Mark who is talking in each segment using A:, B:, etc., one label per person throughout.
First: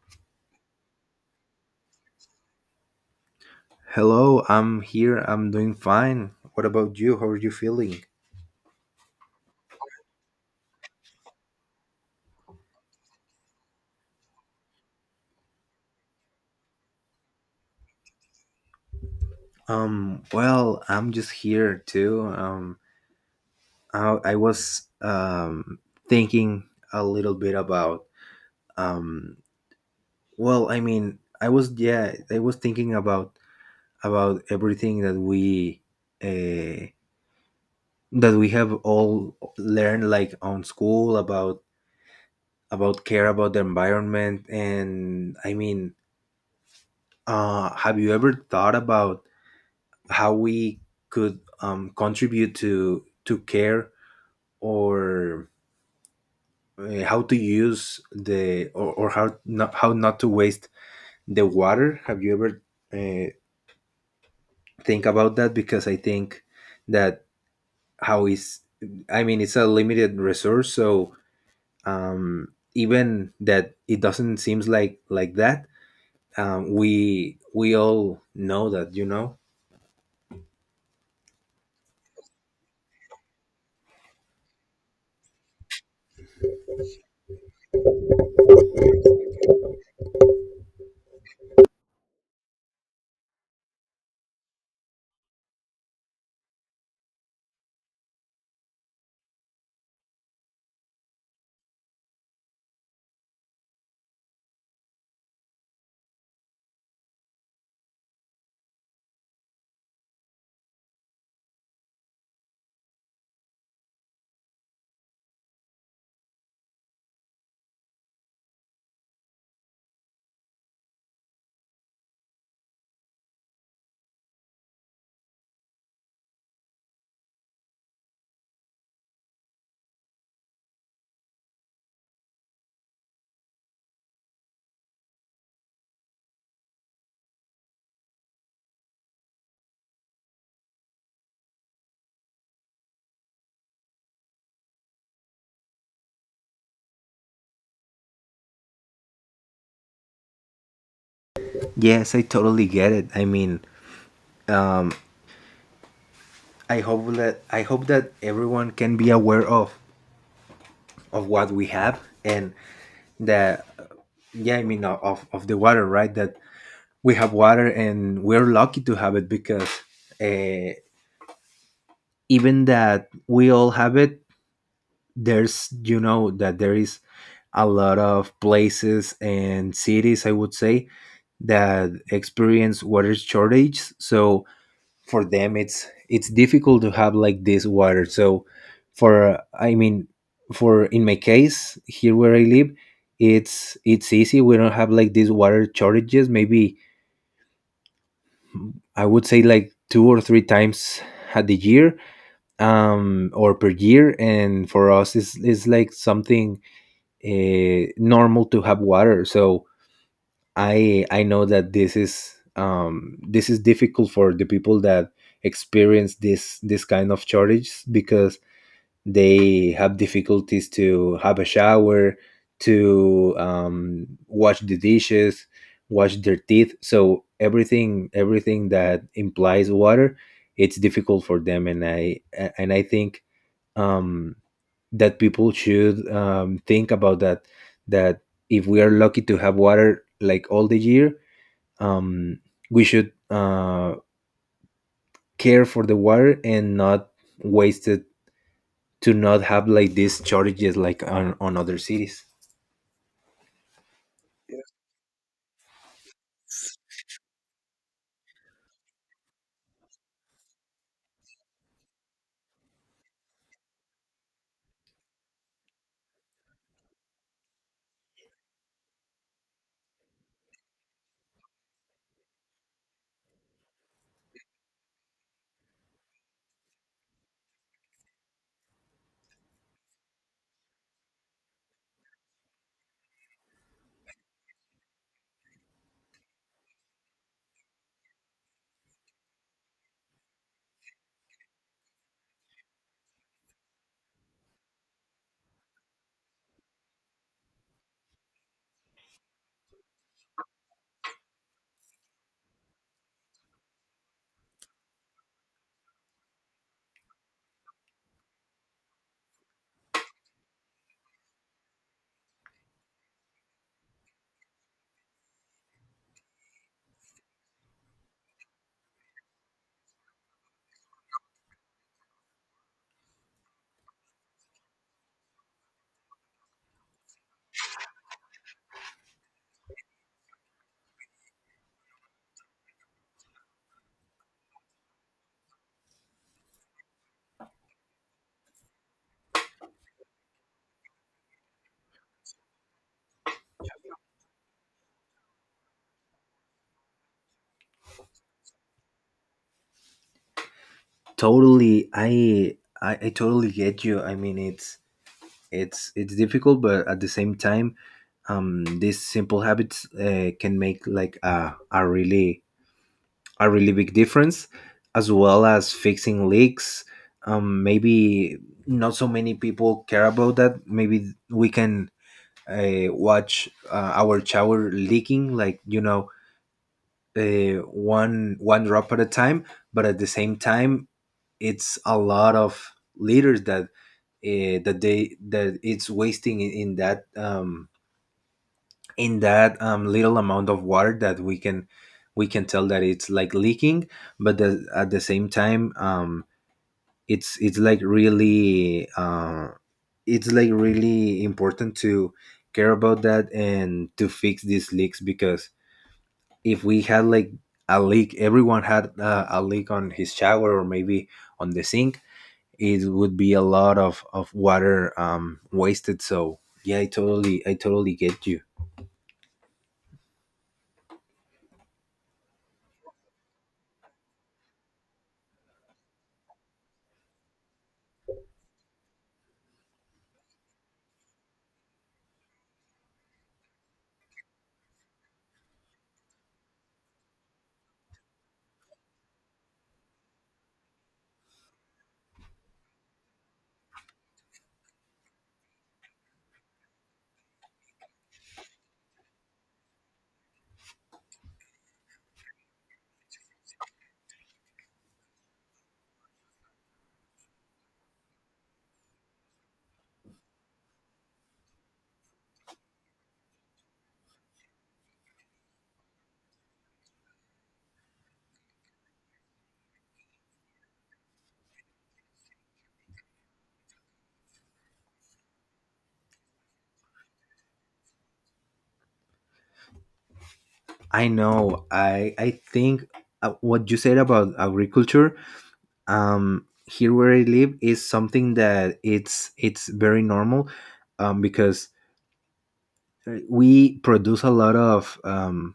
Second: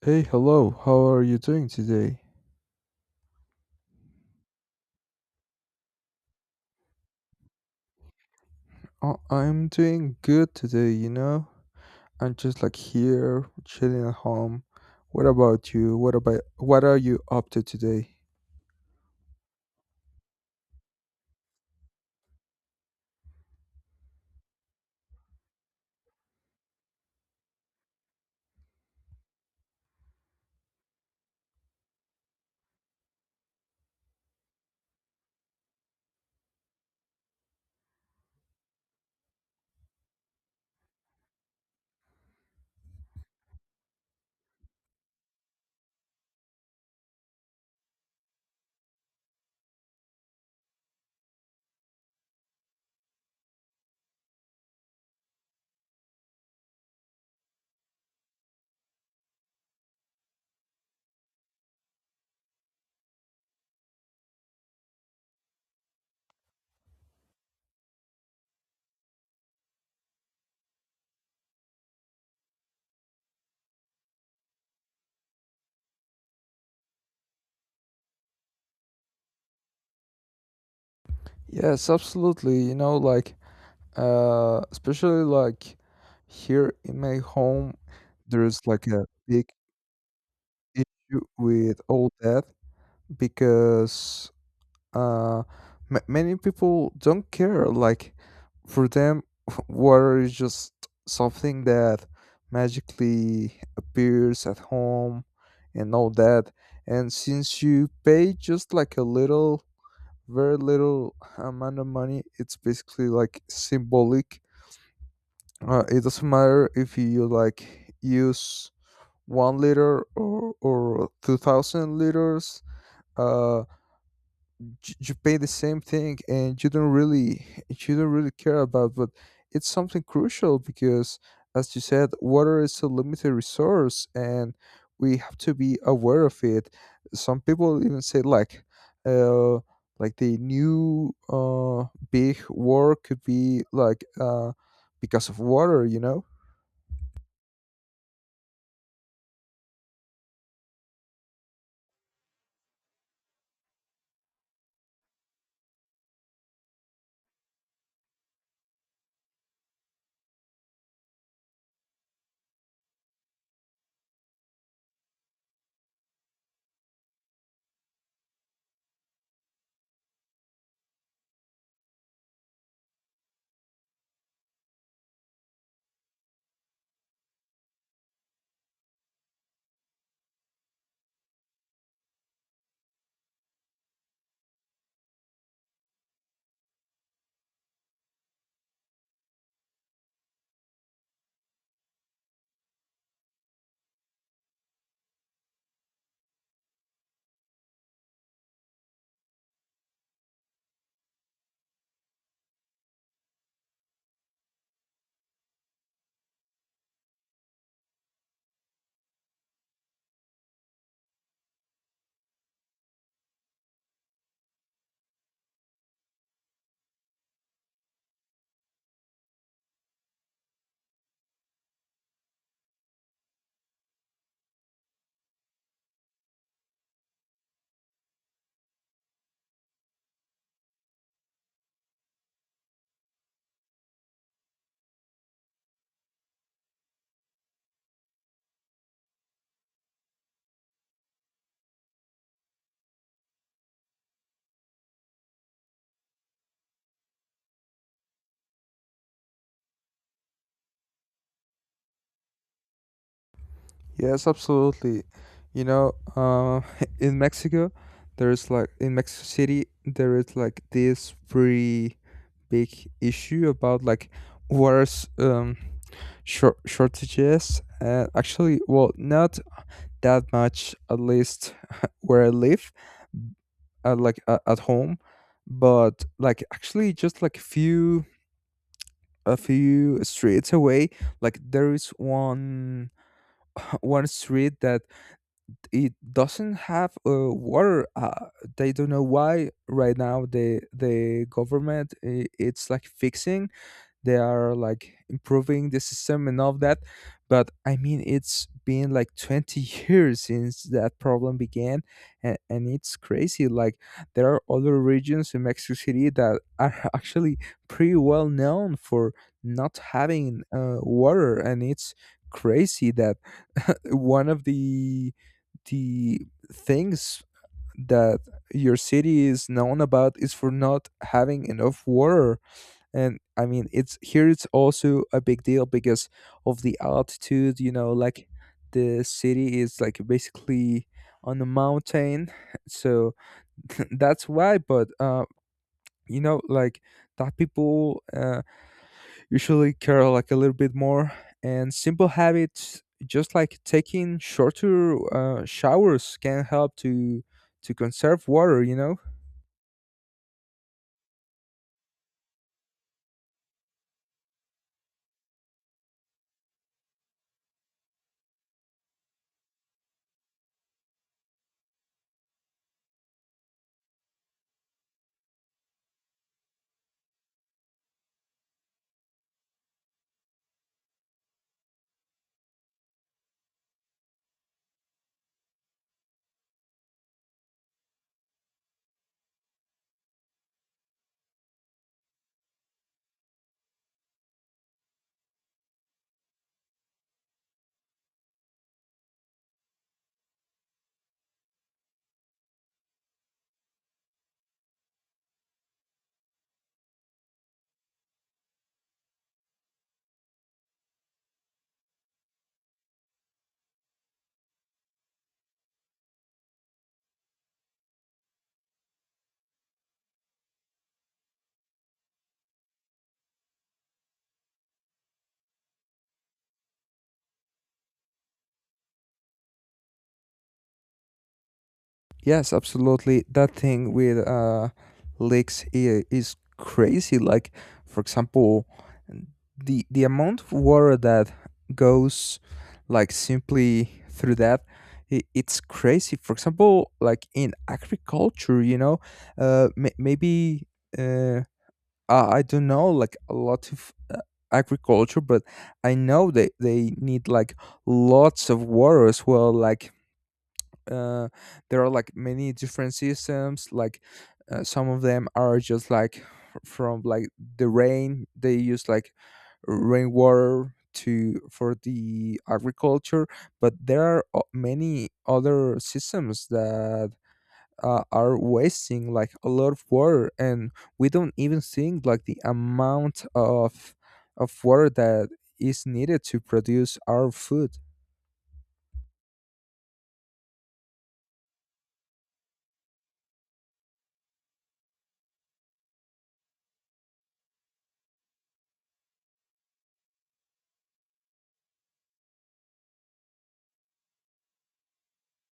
A: Hey, hello, how are you doing today?
B: Hello, I'm here. I'm doing fine. What about you? How are you feeling?
A: Oh, I'm doing good today, you know? I'm just like here, chilling at home. What about you? What are you up to today?
B: I'm just here too. I was thinking a little bit about um I was thinking about everything that we uh have all learned like on school about care about the environment, and have you ever thought about how we could, contribute to care, or how to use the, or how not to waste the water? Have you ever uh, think about that? Because I think that how is I mean it's a limited resource, so, um, even that it doesn't seems like that, we all know that, you know.
A: Yes, absolutely. You know, like especially like here in my home, there's like a big issue with all that because uh ma many people don't care. Like for them, water is just something that magically appears at home and all that, and since you pay just like a little very little amount of money, it's basically like symbolic. It doesn't matter if you like use 1 liter or 2000 liters. Uh you pay the same thing and you don't really you don't really care about, but it's something crucial because as you said water is a limited resource and we have to be aware of it. Some people even say uh like the new big war could be like because of water, you know.
B: Yes, I totally get it. I mean, I hope that everyone can be aware of what we have and the yeah I mean of the water, right? That we have water and we're lucky to have it because, uh, even that we all have it, there's, you know that there is a lot of places and cities, I would say, that experience water shortages. So for them it's difficult to have like this water. So for I mean for in my case here where I live, it's easy. We don't have like these water shortages. Maybe I would say like two or three times at the year, or per year, and for us it's like something normal to have water. So I know that this is difficult for the people that experience this kind of shortage, because they have difficulties to have a shower, to wash the dishes, wash their teeth. So everything that implies water, it's difficult for them. And I think um, that people should think about that if we are lucky to have water like all the year, um, we should care for the water and not waste it, to not have like these shortages like on other cities.
A: Yes, absolutely. You know, in Mexico, there's like in Mexico City, there is like this pretty big issue about like water s- um, shortages. Actually, well, not that much, at least where I live, at home, but like actually just like a few streets away, like there is one one street that it doesn't have water. They don't know why right now. The government it's like fixing, they are like improving the system and all of that, but I mean it's been like 20 years since that problem began, and it's crazy. Like there are other regions in Mexico City that are actually pretty well known for not having water, and it's crazy that one of the things that your city is known about is for not having enough water. And I mean, it's here, it's also a big deal because of the altitude, you know, like the city is like basically on a mountain so that's why. But you know, like that people usually care like a little bit more, and simple habits just like taking shorter showers can help to conserve water, you know.
B: Totally. I totally get you. I mean it's difficult, but at the same time, these simple habits can make like a really big difference, as well as fixing leaks. Maybe not so many people care about that. Maybe we can watch, our shower leaking, like, you know, one drop at a time, but at the same time it's a lot of liters that, that they, that it's wasting in, in that little amount of water that we can, we can tell that it's like leaking. But at the same time, it's like really it's like really important to care about that and to fix these leaks, because if we had like a leak, everyone had a leak on his shower, or maybe on the sink, it would be a lot of water wasted. So yeah, I totally get you.
A: Yes, absolutely. That thing with leaks is crazy. Like, for example, the amount of water that goes like simply through that, I it's crazy. For example, like in agriculture, you know, maybe uh, I don't know, like a lot of agriculture, but I know they need like lots of water as well, like uh, there are like many different systems, like some of them are just like from like the rain. They use like rainwater to for the agriculture, but there are many other systems that are wasting like a lot of water, and we don't even think like the amount of water that is needed to produce our food.
B: I know. I think what you said about agriculture, here where I live is something that it's very normal, because, we produce a lot of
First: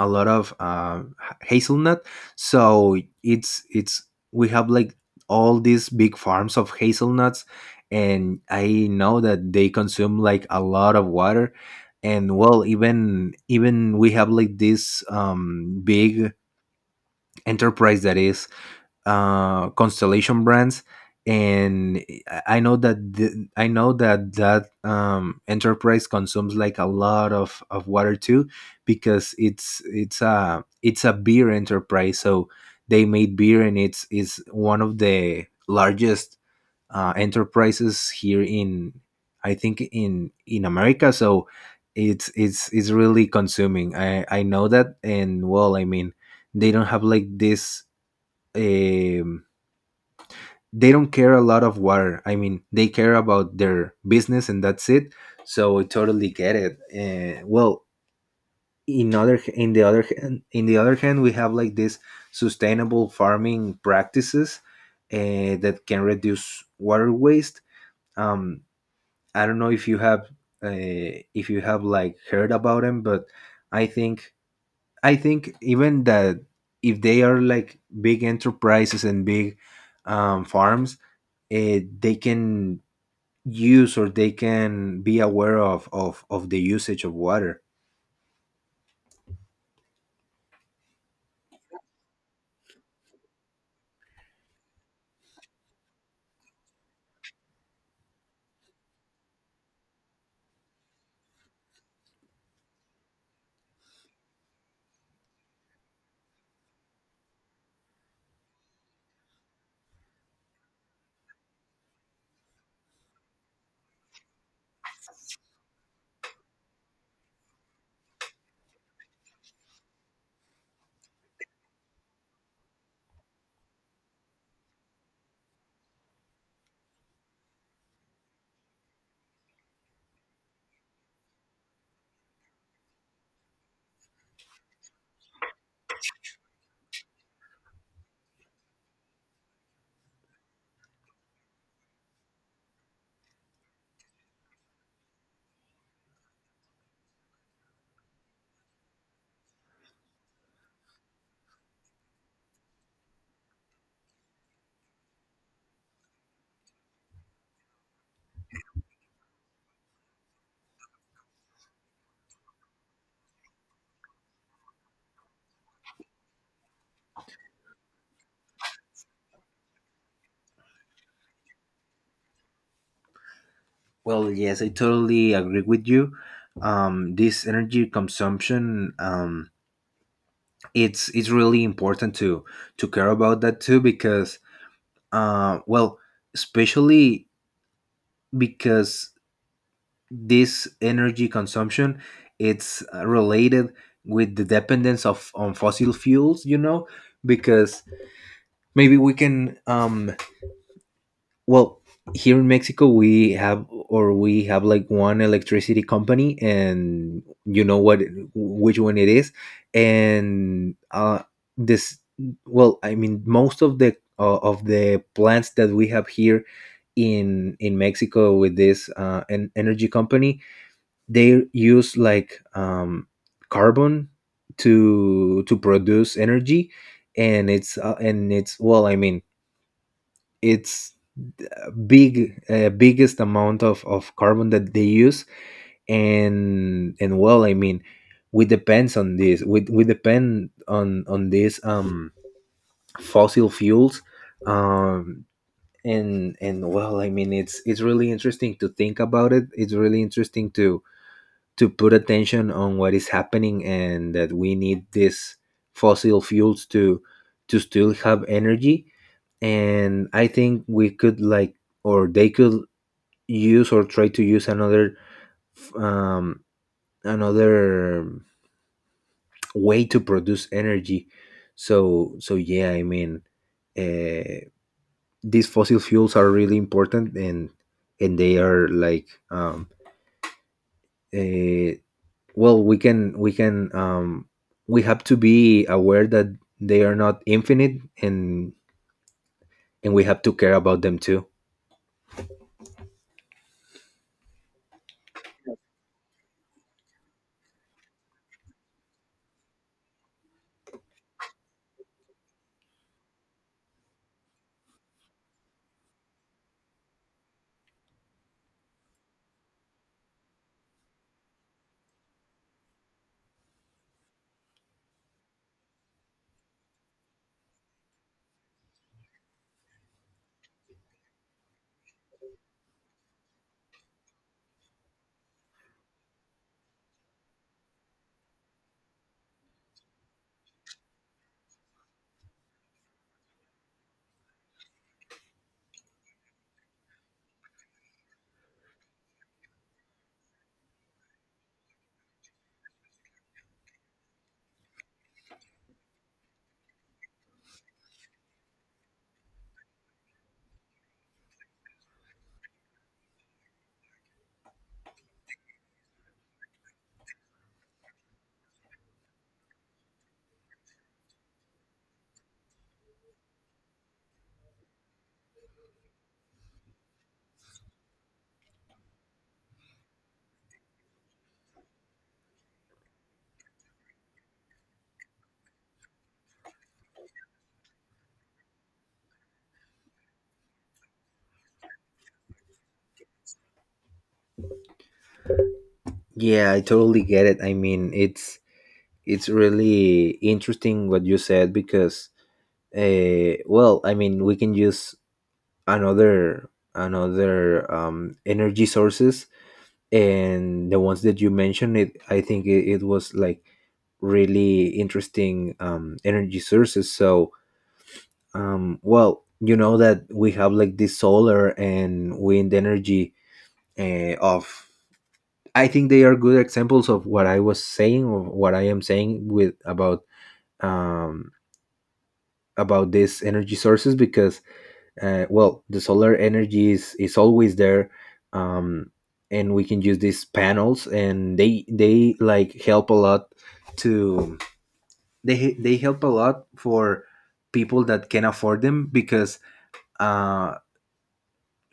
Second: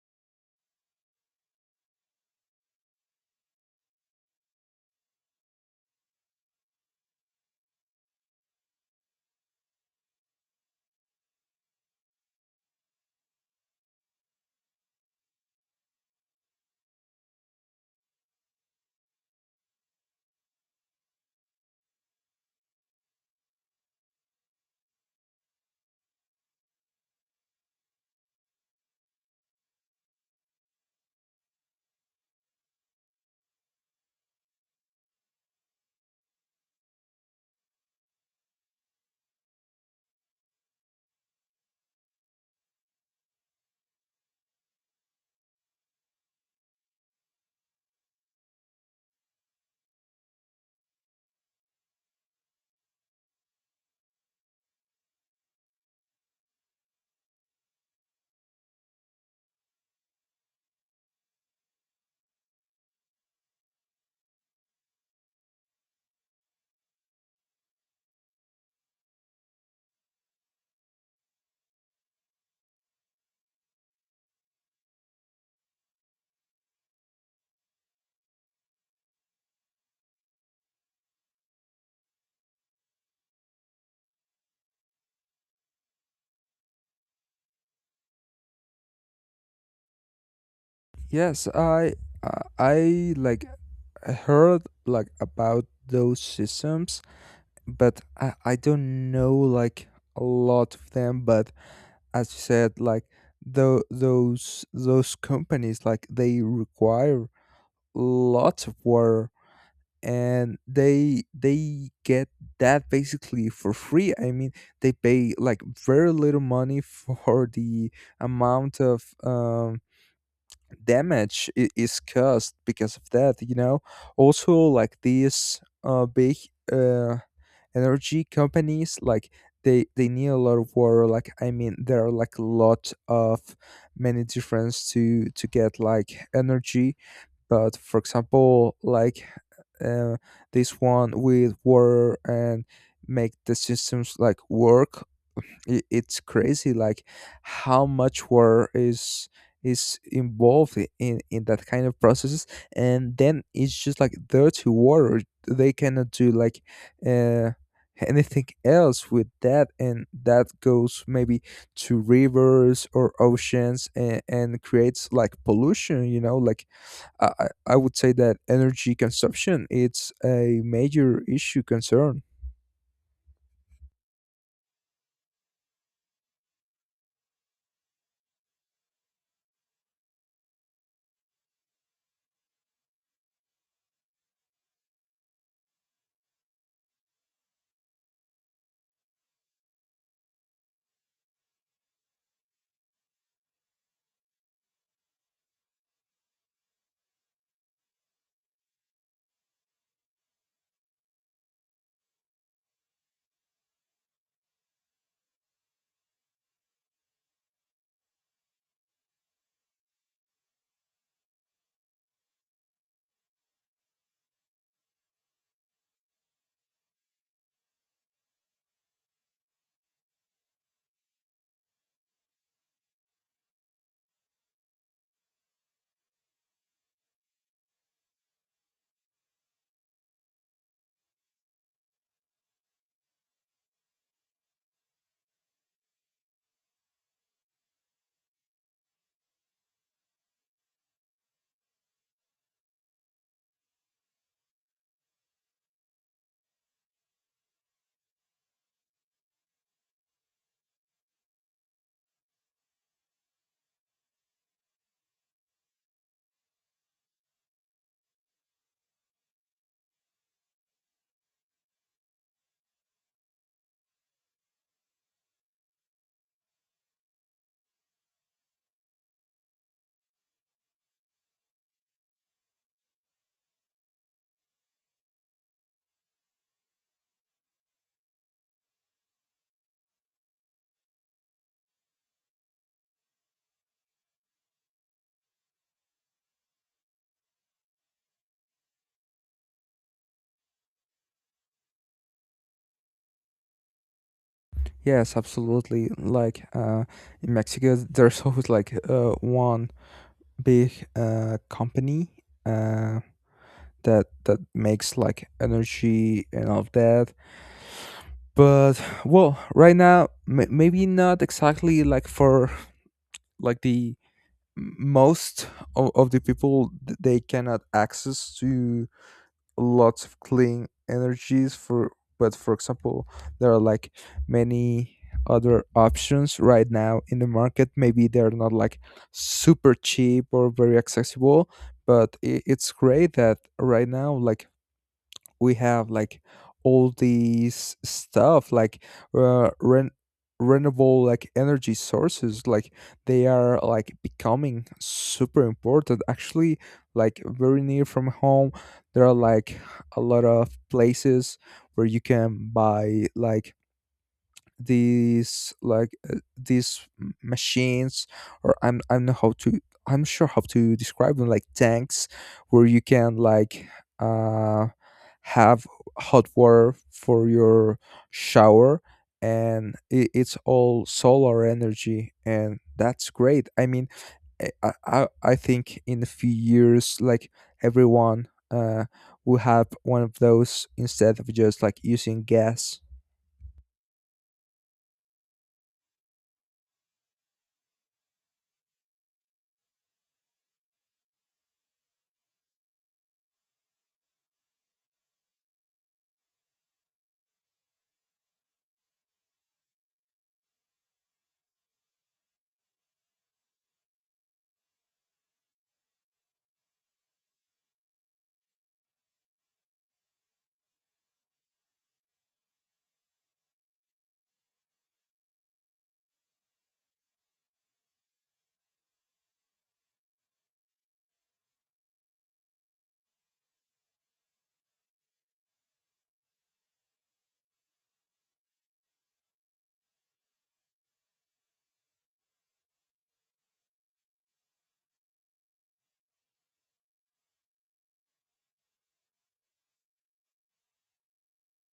B: a lot of uh, hazelnut. So it's we have like all these big farms of hazelnuts, and I know that they consume like a lot of water. And well, even we have like this big enterprise that is, Constellation Brands, and I know I know that that enterprise consumes like a lot of water too, because it's a beer enterprise, so they made beer, and it's is one of the largest enterprises here in, I think, in America, so. It's it's really consuming. I know that, and well, I mean, they don't have like this um they don't care a lot of water. I mean, they care about their business and that's it. So I totally get it. Well, in the other hand, we have like this sustainable farming practices that can reduce water waste. Um, I don't know if you have like heard about them, but I think I think even that if they are like big enterprises and big, farms, they can use, or they can be aware of of the usage of water.
A: Yes, I like heard like about those systems, but I don't know like a lot of them. But as you said, like those companies, like they require lots of water, and they get that basically for free. I mean they pay like very little money for the amount of damage is caused because of that, you know. Also like these big uh energy companies, like they need a lot of water. Like I mean there are like a lot of many difference to get like energy, but for example, like uh, this one with water, and make the systems like work, it's crazy, like how much work is involved in that kind of processes, and then it's just like dirty water. They cannot do like uh anything else with that, and that goes maybe to rivers or oceans, and creates like pollution, you know. Like I would say that energy consumption it's a major issue concern.
B: Well, yes, I totally agree with you. This energy consumption, it's really important to care about that too, because, uh, well especially because this energy consumption, it's related with the dependence of on fossil fuels, you know, because maybe we can well, here in Mexico we have, or we have like one electricity company, and you know what, which one it is. And this. Well, I mean, most of the plants that we have here in Mexico with this, an energy company, they use like carbon to produce energy, and it's and it's, well, I mean it's, big biggest amount of carbon that they use. And well, I mean, we depend on these fossil fuels. um and well, I mean, it's really interesting to think about it. It's really interesting to put attention on what is happening, and that we need these fossil fuels to still have energy. And I think we could like, or they could, use or try to use another, um another way to produce energy. So so yeah, I mean, uh, these fossil fuels are really important, and they are like uh. well, we can we have to be aware that they are not infinite, and we have to care about them too.
A: Yes, absolutely. Like in Mexico, there's always like one big company uh, that makes like energy and all of that. But well, right now, maybe not exactly like for like the most of the people they cannot access to lots of clean energies for. But for example, there are like many other options right now in the market. Maybe they're not like super cheap or very accessible, but it's great that right now like we have like all these stuff like uh, ren- renewable like energy sources, like they are like becoming super important. Actually, like very near from home, there are like a lot of places where you can buy like these, like these machines, or I'm not sure how to describe them, like tanks, where you can like uh have hot water for your shower. And it, it's all solar energy, and that's great. I mean, I think in a few years like everyone will have one of those instead of just like using gas.
B: Yeah, I totally get it. I mean, it's really interesting what you said, because, well I mean we can use another, energy sources, and the ones that you mentioned it, I think it was like really interesting energy sources. So, um, well, you know that we have like this solar and wind energy, of. I think they are good examples of what I was saying, or what I am saying with about, um, about these energy sources, because, well, the solar energy is always there, um, and we can use these panels, and they like help a lot to they help a lot for people that can afford them. Because uh.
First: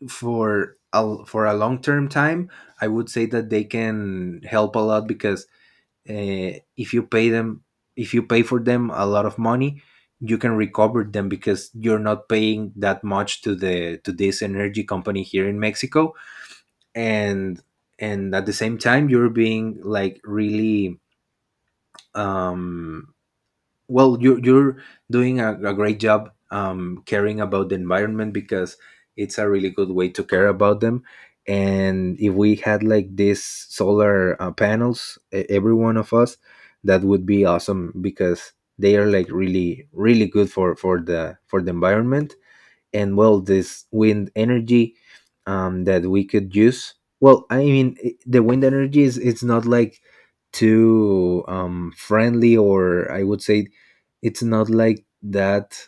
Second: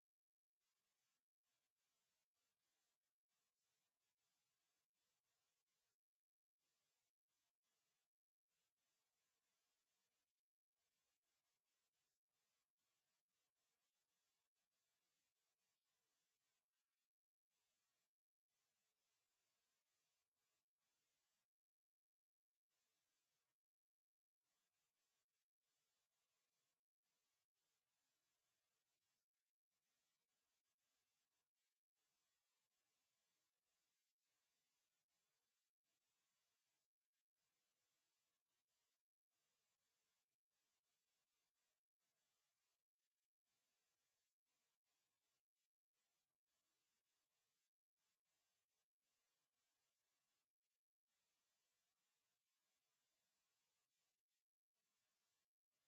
B: For for a long term time, I would say that they can help a lot, because, uh, if you pay them, if you pay for them a lot of money, you can recover them, because you're not paying that much to the to this energy company here in Mexico, and and at the same time you're being like really, um you're doing a great job, caring about the environment, because it's a really good way to care about them. And if we had like these solar, panels, every one of us, that would be awesome, because they are like really really good for for the environment. And well, this wind energy, that we could use, well I mean the wind energy, is it's not like too, friendly, or I would say it's not like that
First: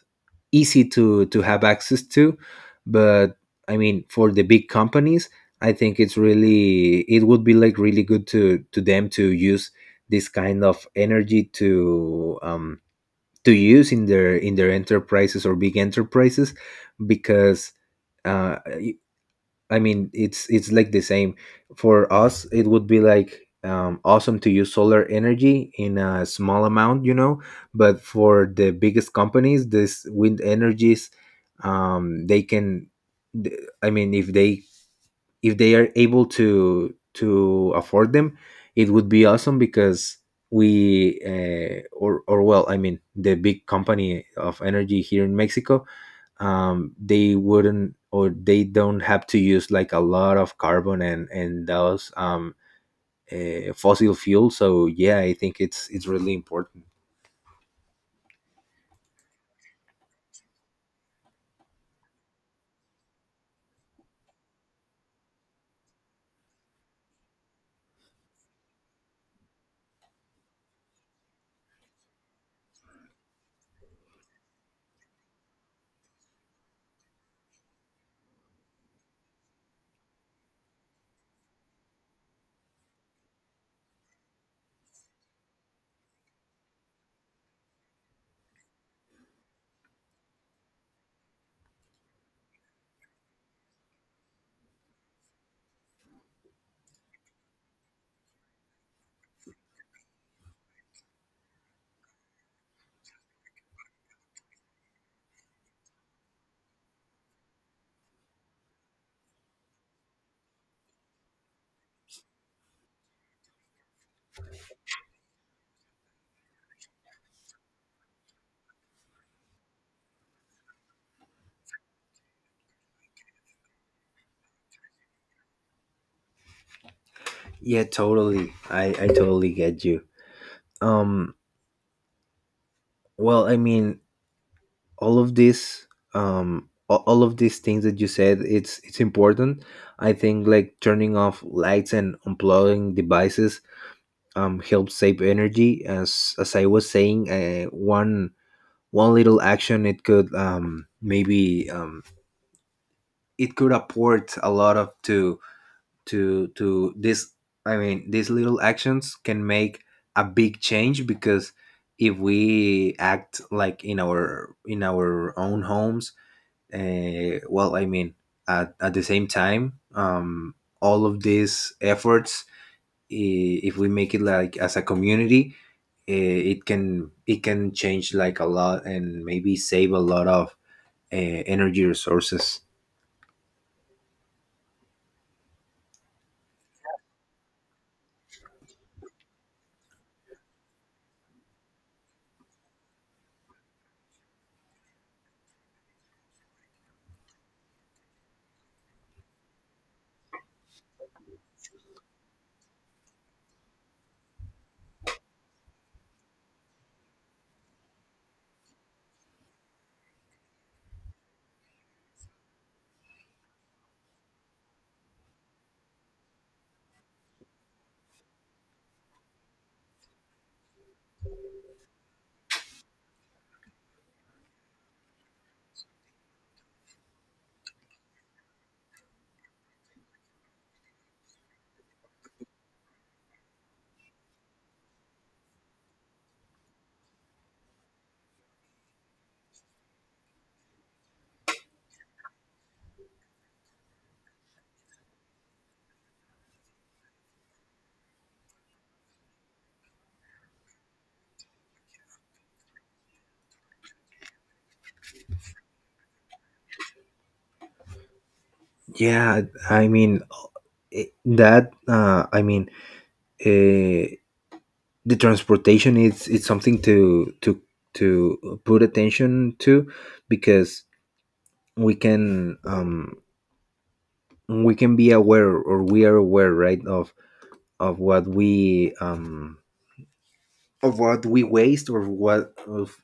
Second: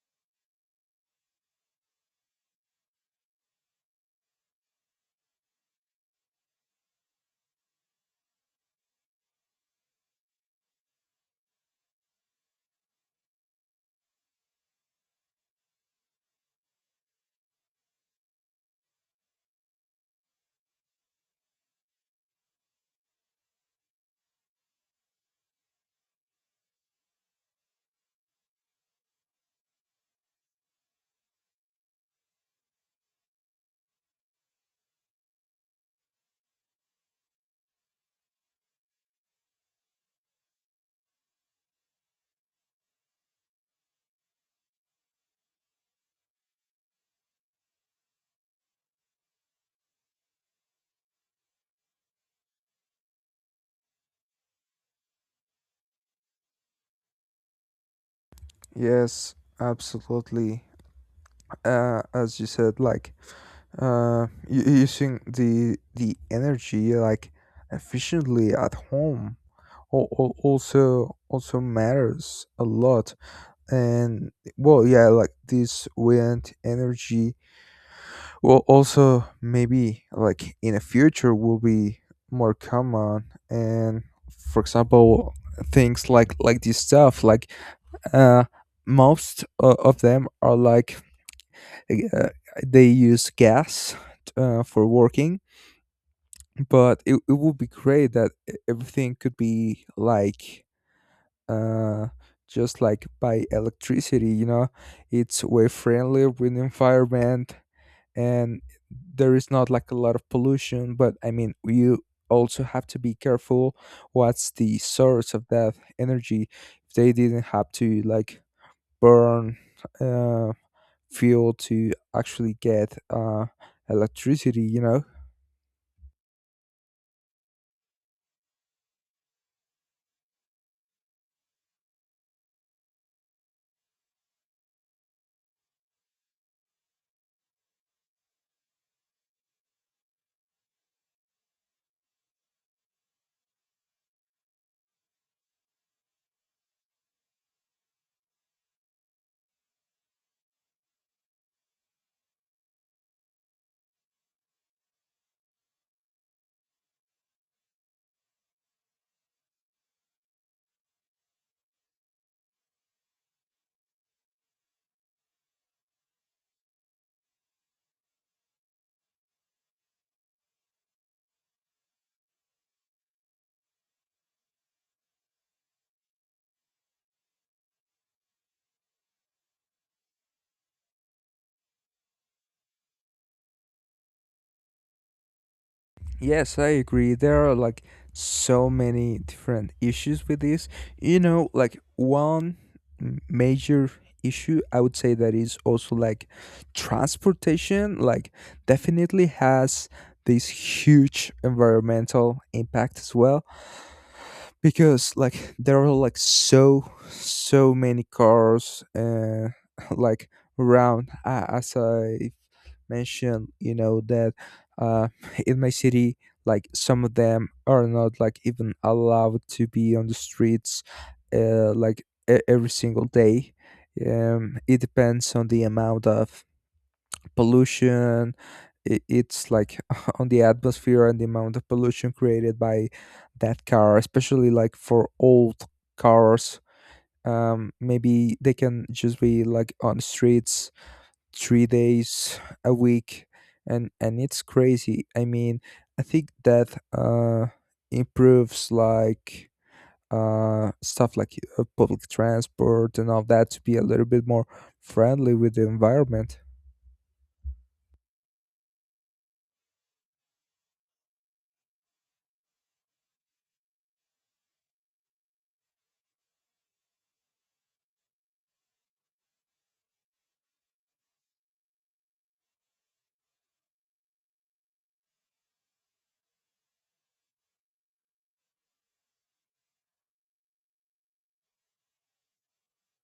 B: easy to have access to. But I mean, for the big companies, I think it's really, it would be like really good to them to use this kind of energy to use in their enterprises, or big enterprises, because, uh I mean, it's like the same for us. It would be like, awesome to use solar energy in a small amount, you know. But for the biggest companies, this wind energies, um, they can. I mean, if they are able to afford them, it would be awesome, because we or well, I mean, the big company of energy here in Mexico, they wouldn't, or they don't have to use like a lot of carbon, and those, fossil fuel. So yeah, I think it's really important.
A: Yes, absolutely. As you said, like using the energy like efficiently at home also matters a lot. And well, yeah, like this wind energy will also maybe like in the future will be more common. And for example, things like this stuff like uh most of them are like uh, they use gas for working. But it would be great that everything could be like uh just like by electricity, you know. It's way friendlier with the environment, and there is not like a lot of pollution, but I mean you also have to be careful what's the source of that energy, if they didn't have to like burn uh fuel to actually get electricity, you know?
B: Yeah, totally. I totally get you. Um, well, I mean, all of this, all of these things that you said, it's important. I think like turning off lights and unplugging devices helps save energy. As I was saying, one little action, it could maybe it could apport a lot of to to this. I mean these little actions can make a big change, because if we act like in our own homes. Well, I mean, at the same time, all of these efforts, if we make it like as a community, it can, it can change like a lot and maybe save a lot of energy resources.
A: Yes, I agree. There are like so many different issues with this. You know, like one major issue I would say that is also like transportation, like definitely has this huge environmental impact as well, because like there are like so many cars like around, as I mention you know that uh, in my city, like some of them are not like even allowed to be on the streets like every single day. It depends on the amount of pollution it's like on the atmosphere, and the amount of pollution created by that car, especially like for old cars. Maybe they can just be like on the streets 3 days a week, and it's crazy. I mean I think that improves like stuff like public transport and all that to be a little bit more friendly with the environment.
B: Yeah, I mean, that. I mean, uh, the transportation, is, it's something to to put attention to, because we can, we can be aware, or we are aware, right, of what we, of what we waste, or what of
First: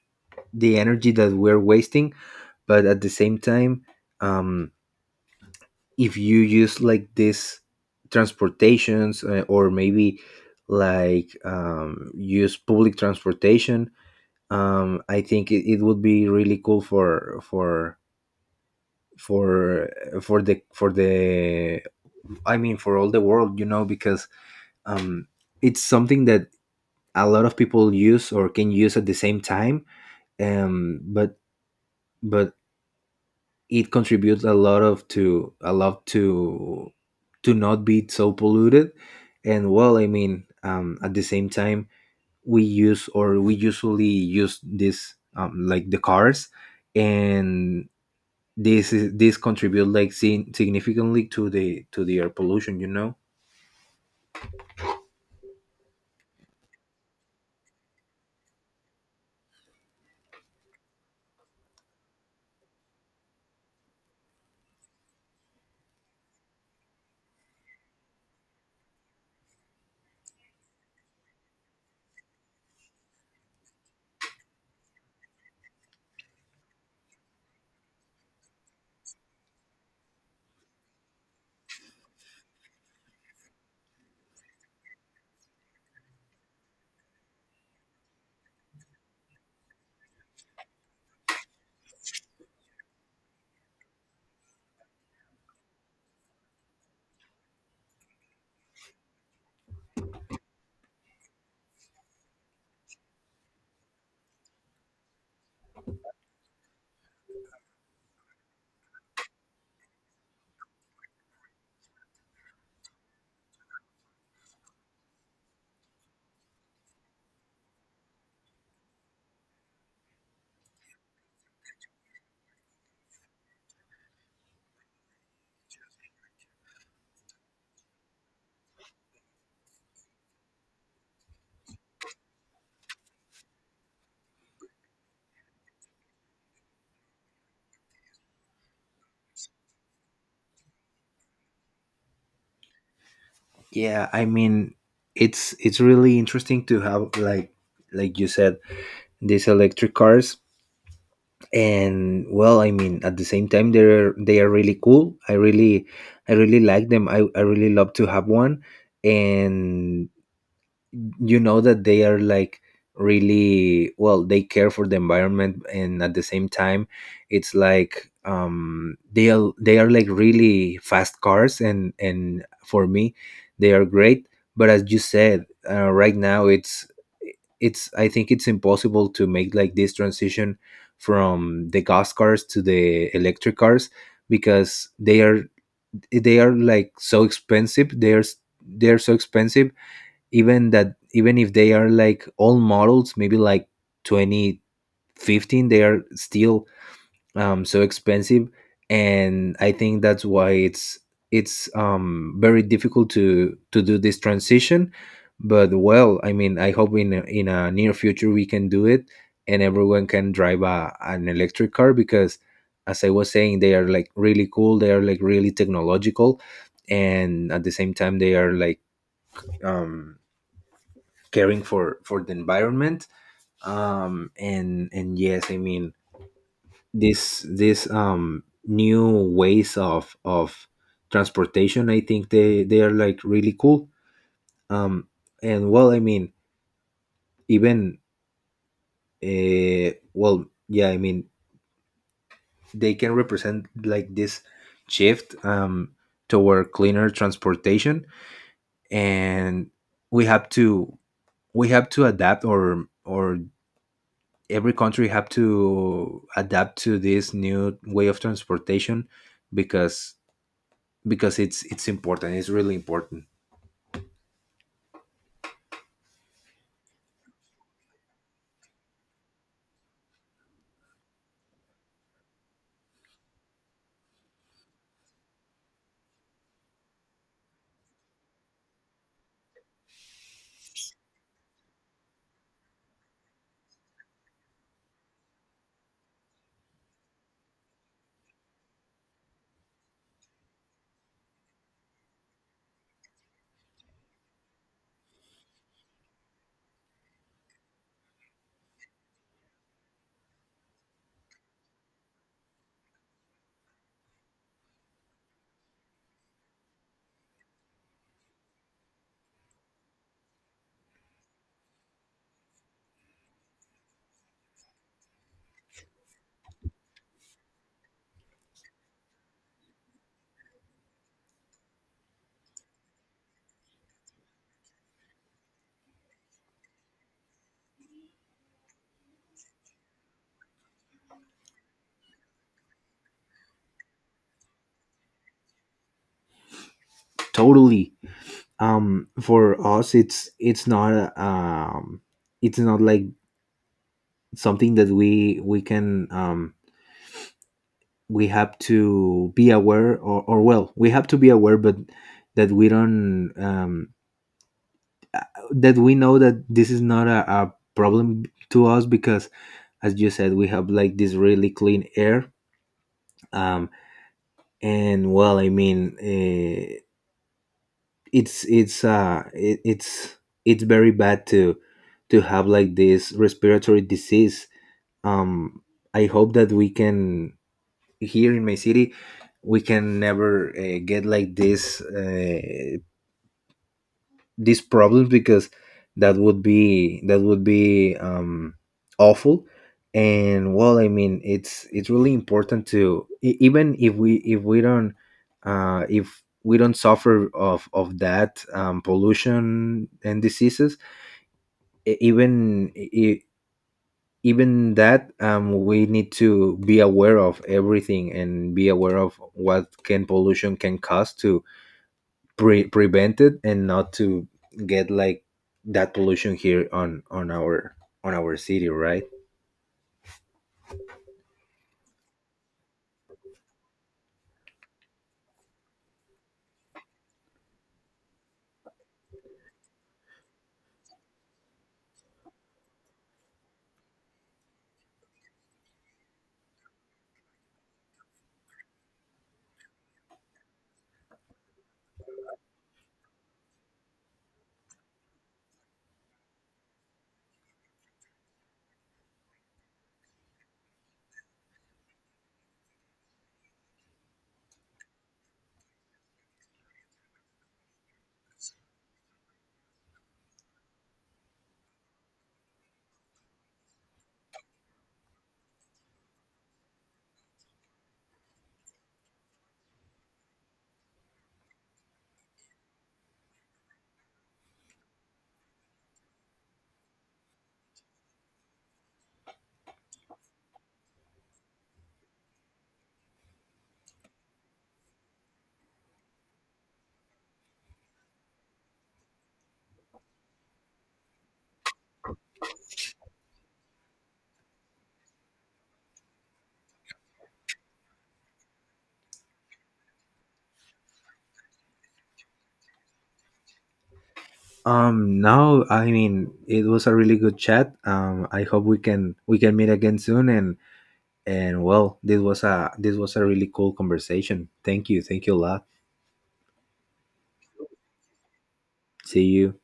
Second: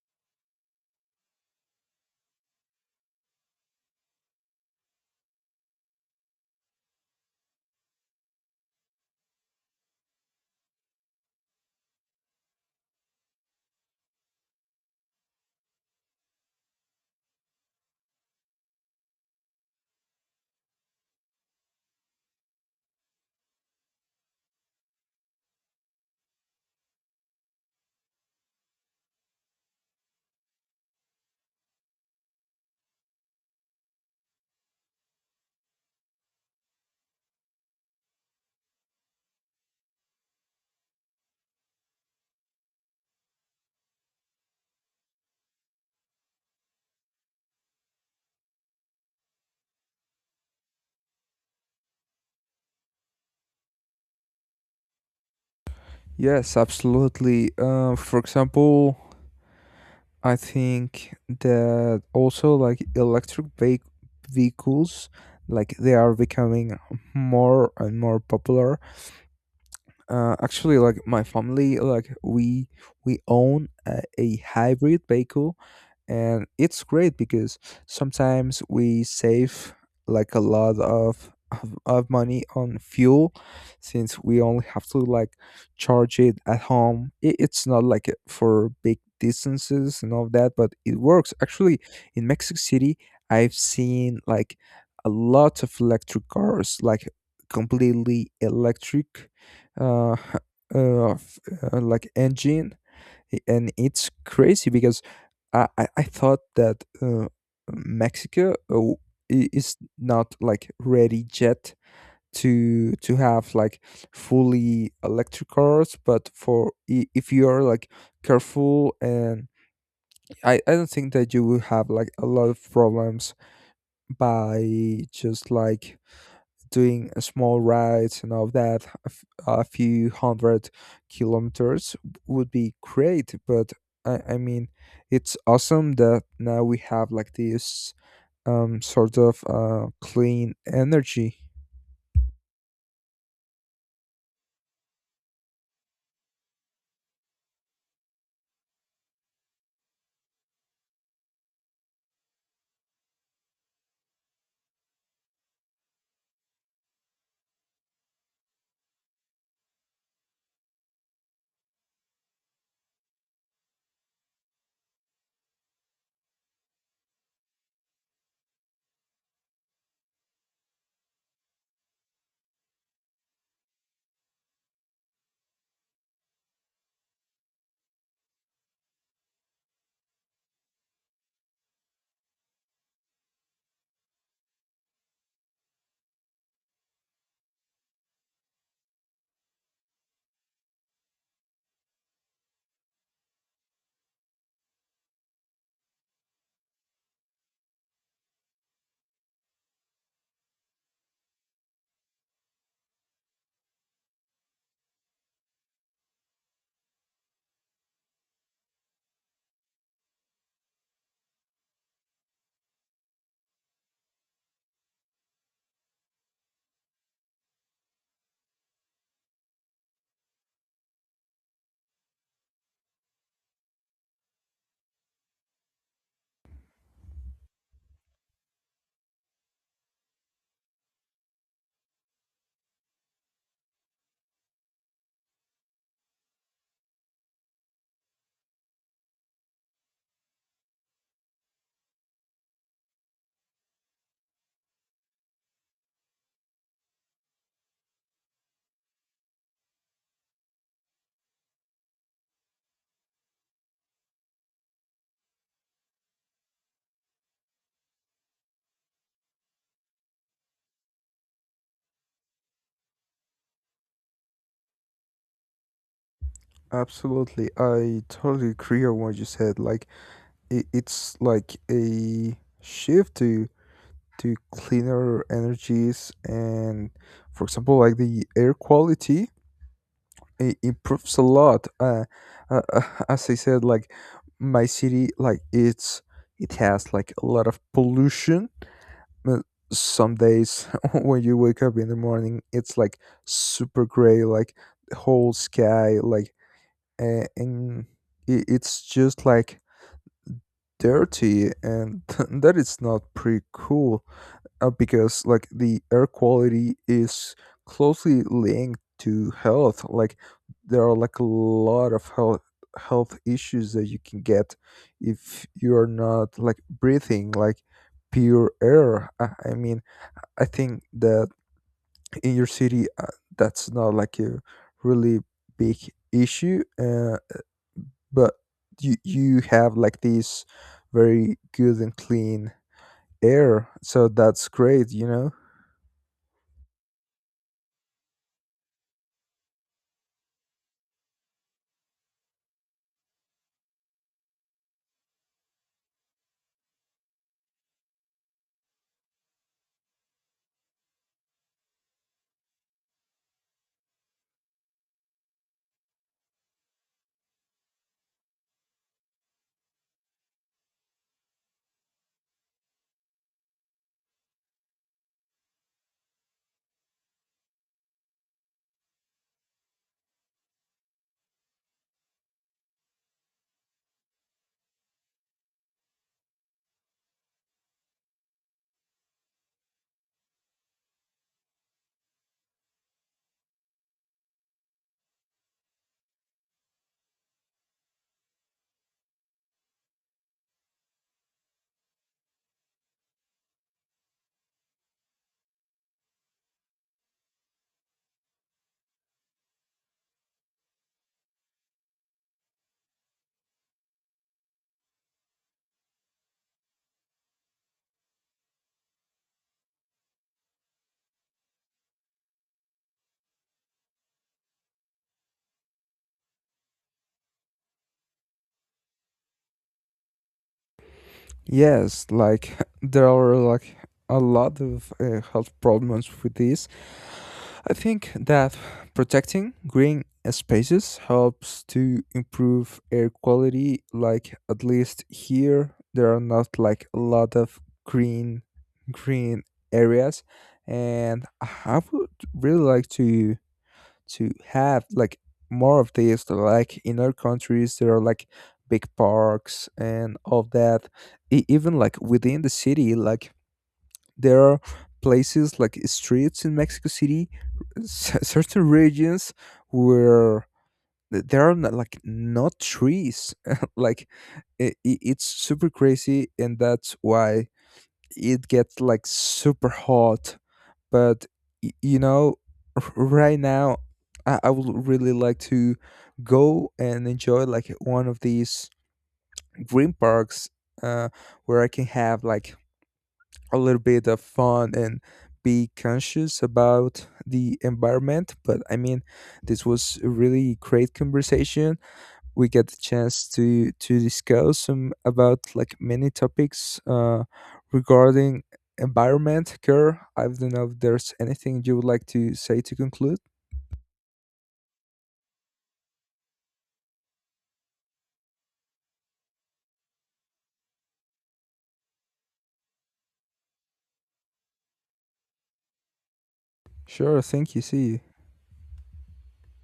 B: the energy that we're wasting. But at the same time. Um, if you use like this transportations, or maybe like, use public transportation. I think it would be really cool for for for the for the, I mean for all the world, because um, it's something that a lot of people use or can use at the same time. Um, but but it contributes a lot of, to a lot, to not be so polluted. And well, I mean, at the same time, we use, or we usually use this, like the cars, and this is, this contribute like significantly to the, to the air pollution,
A: Yes, absolutely. For example, I think that also like electric vehicles, like they are becoming more and more popular. Actually, like my family, like we own a hybrid vehicle, and it's great because sometimes we save like a lot of money on fuel, since we only have to like charge it at home. It's not like it for big distances and all that, but it works. Actually in Mexico City, I've seen like a lot of electric cars, like completely electric uh, uh, f- like engine. And it's crazy because I thought that Mexico is not like ready yet to have like fully electric cars. But for if you are like careful, and I don't think that you will have like a lot of problems by just like doing a small rides and all that, a few hundred kilometers would be great. But I mean, it's awesome that now we have like this sort of clean energy.
B: yeah, I mean, it's really interesting to have like you said, these electric cars. And well, I mean, at the same time, they are really cool. I really like them. I really love to have one. And you know that they are like really, well, they care for the environment. And at the same time, it's like, they are, they are like really fast cars, and for me, they are great. But as you said, right now, it's, I think it's impossible to make like this transition from the gas cars to the electric cars, because they are, they are like so expensive, they're so expensive. Even that, even if they are like all models, maybe like 2015, they are still, so expensive. And I think that's why it's, very difficult to do this transition. But well, I mean, I hope in in a near future we can do it, and everyone can drive an electric car. Because as I was saying, they are like really cool, they are like really technological. And at the same time, they are like, um caring for the environment. And yes, I mean, this, this new ways of transportation, I think they are like really cool. um and well, I mean, even, yeah, I mean, they can represent like this shift, toward cleaner transportation. And we have to, we have to adapt, or every country have to adapt to this new way of transportation. because because it's important, it's really important.
A: Absolutely. I totally agree on what you said. Like it's like a shift to cleaner energies, and for example like the air quality it improves a lot. Uh, uh, as I said, like my city, like it has like a lot of pollution. Uh, Some days when you wake up in the morning, it's like super gray, like the whole sky, like and it's just like dirty, and that is not pretty cool because like the air quality is closely linked to health, like there are like a lot of health issues that you can get if you are not like breathing like pure air. I mean I think that in your city that's not like a really big issue, but you have like this very good and clean air, so that's great, you know.
B: Totally. For us, it's not, it's not like something that we can, we have to be aware, or well, we have to be aware, but that we don't, uh, that we know that this is not a problem to us, because as you said, we have like this really clean air. um and well, I mean, it's, it's very bad to have like this respiratory disease. um I hope that we can, here in my city, we can never, get like this, these problems, because that would be, that would be, awful. And well, I mean, it's really important to, even if we, if we don't, if we don't suffer of that, pollution and diseases. e- even e- e, Even that, we need to be aware of everything, and be aware of what can pollution can cause, to prevent it, and not to get like that pollution here on our on our city, right?
A: Yes, like there are like a lot of health problems with this. I think that protecting green spaces helps to improve air quality. Like at least here, there are not like a lot of green green areas, and I would really like to have like more of this, like in our countries there are like big parks and all that. Even like within the city, like there are places like streets in Mexico City, certain regions where there are not, like not trees like i i- it's super crazy and that's why it gets like super hot. But you know, right now I would really like to go and enjoy like one of these green parks uh, where I can have like a little bit of fun and be conscious about the environment. But I mean this was a really great conversation. We get the chance to discuss some about like many topics regarding environment care. I don't know if there's anything you would like to say to conclude.
B: Now, I mean, it was a really good chat. I hope we can, we can meet again soon. And well, this was a, this was a really cool conversation. Thank you, thank you a lot.
A: Sure, thank you. See you.
B: See you.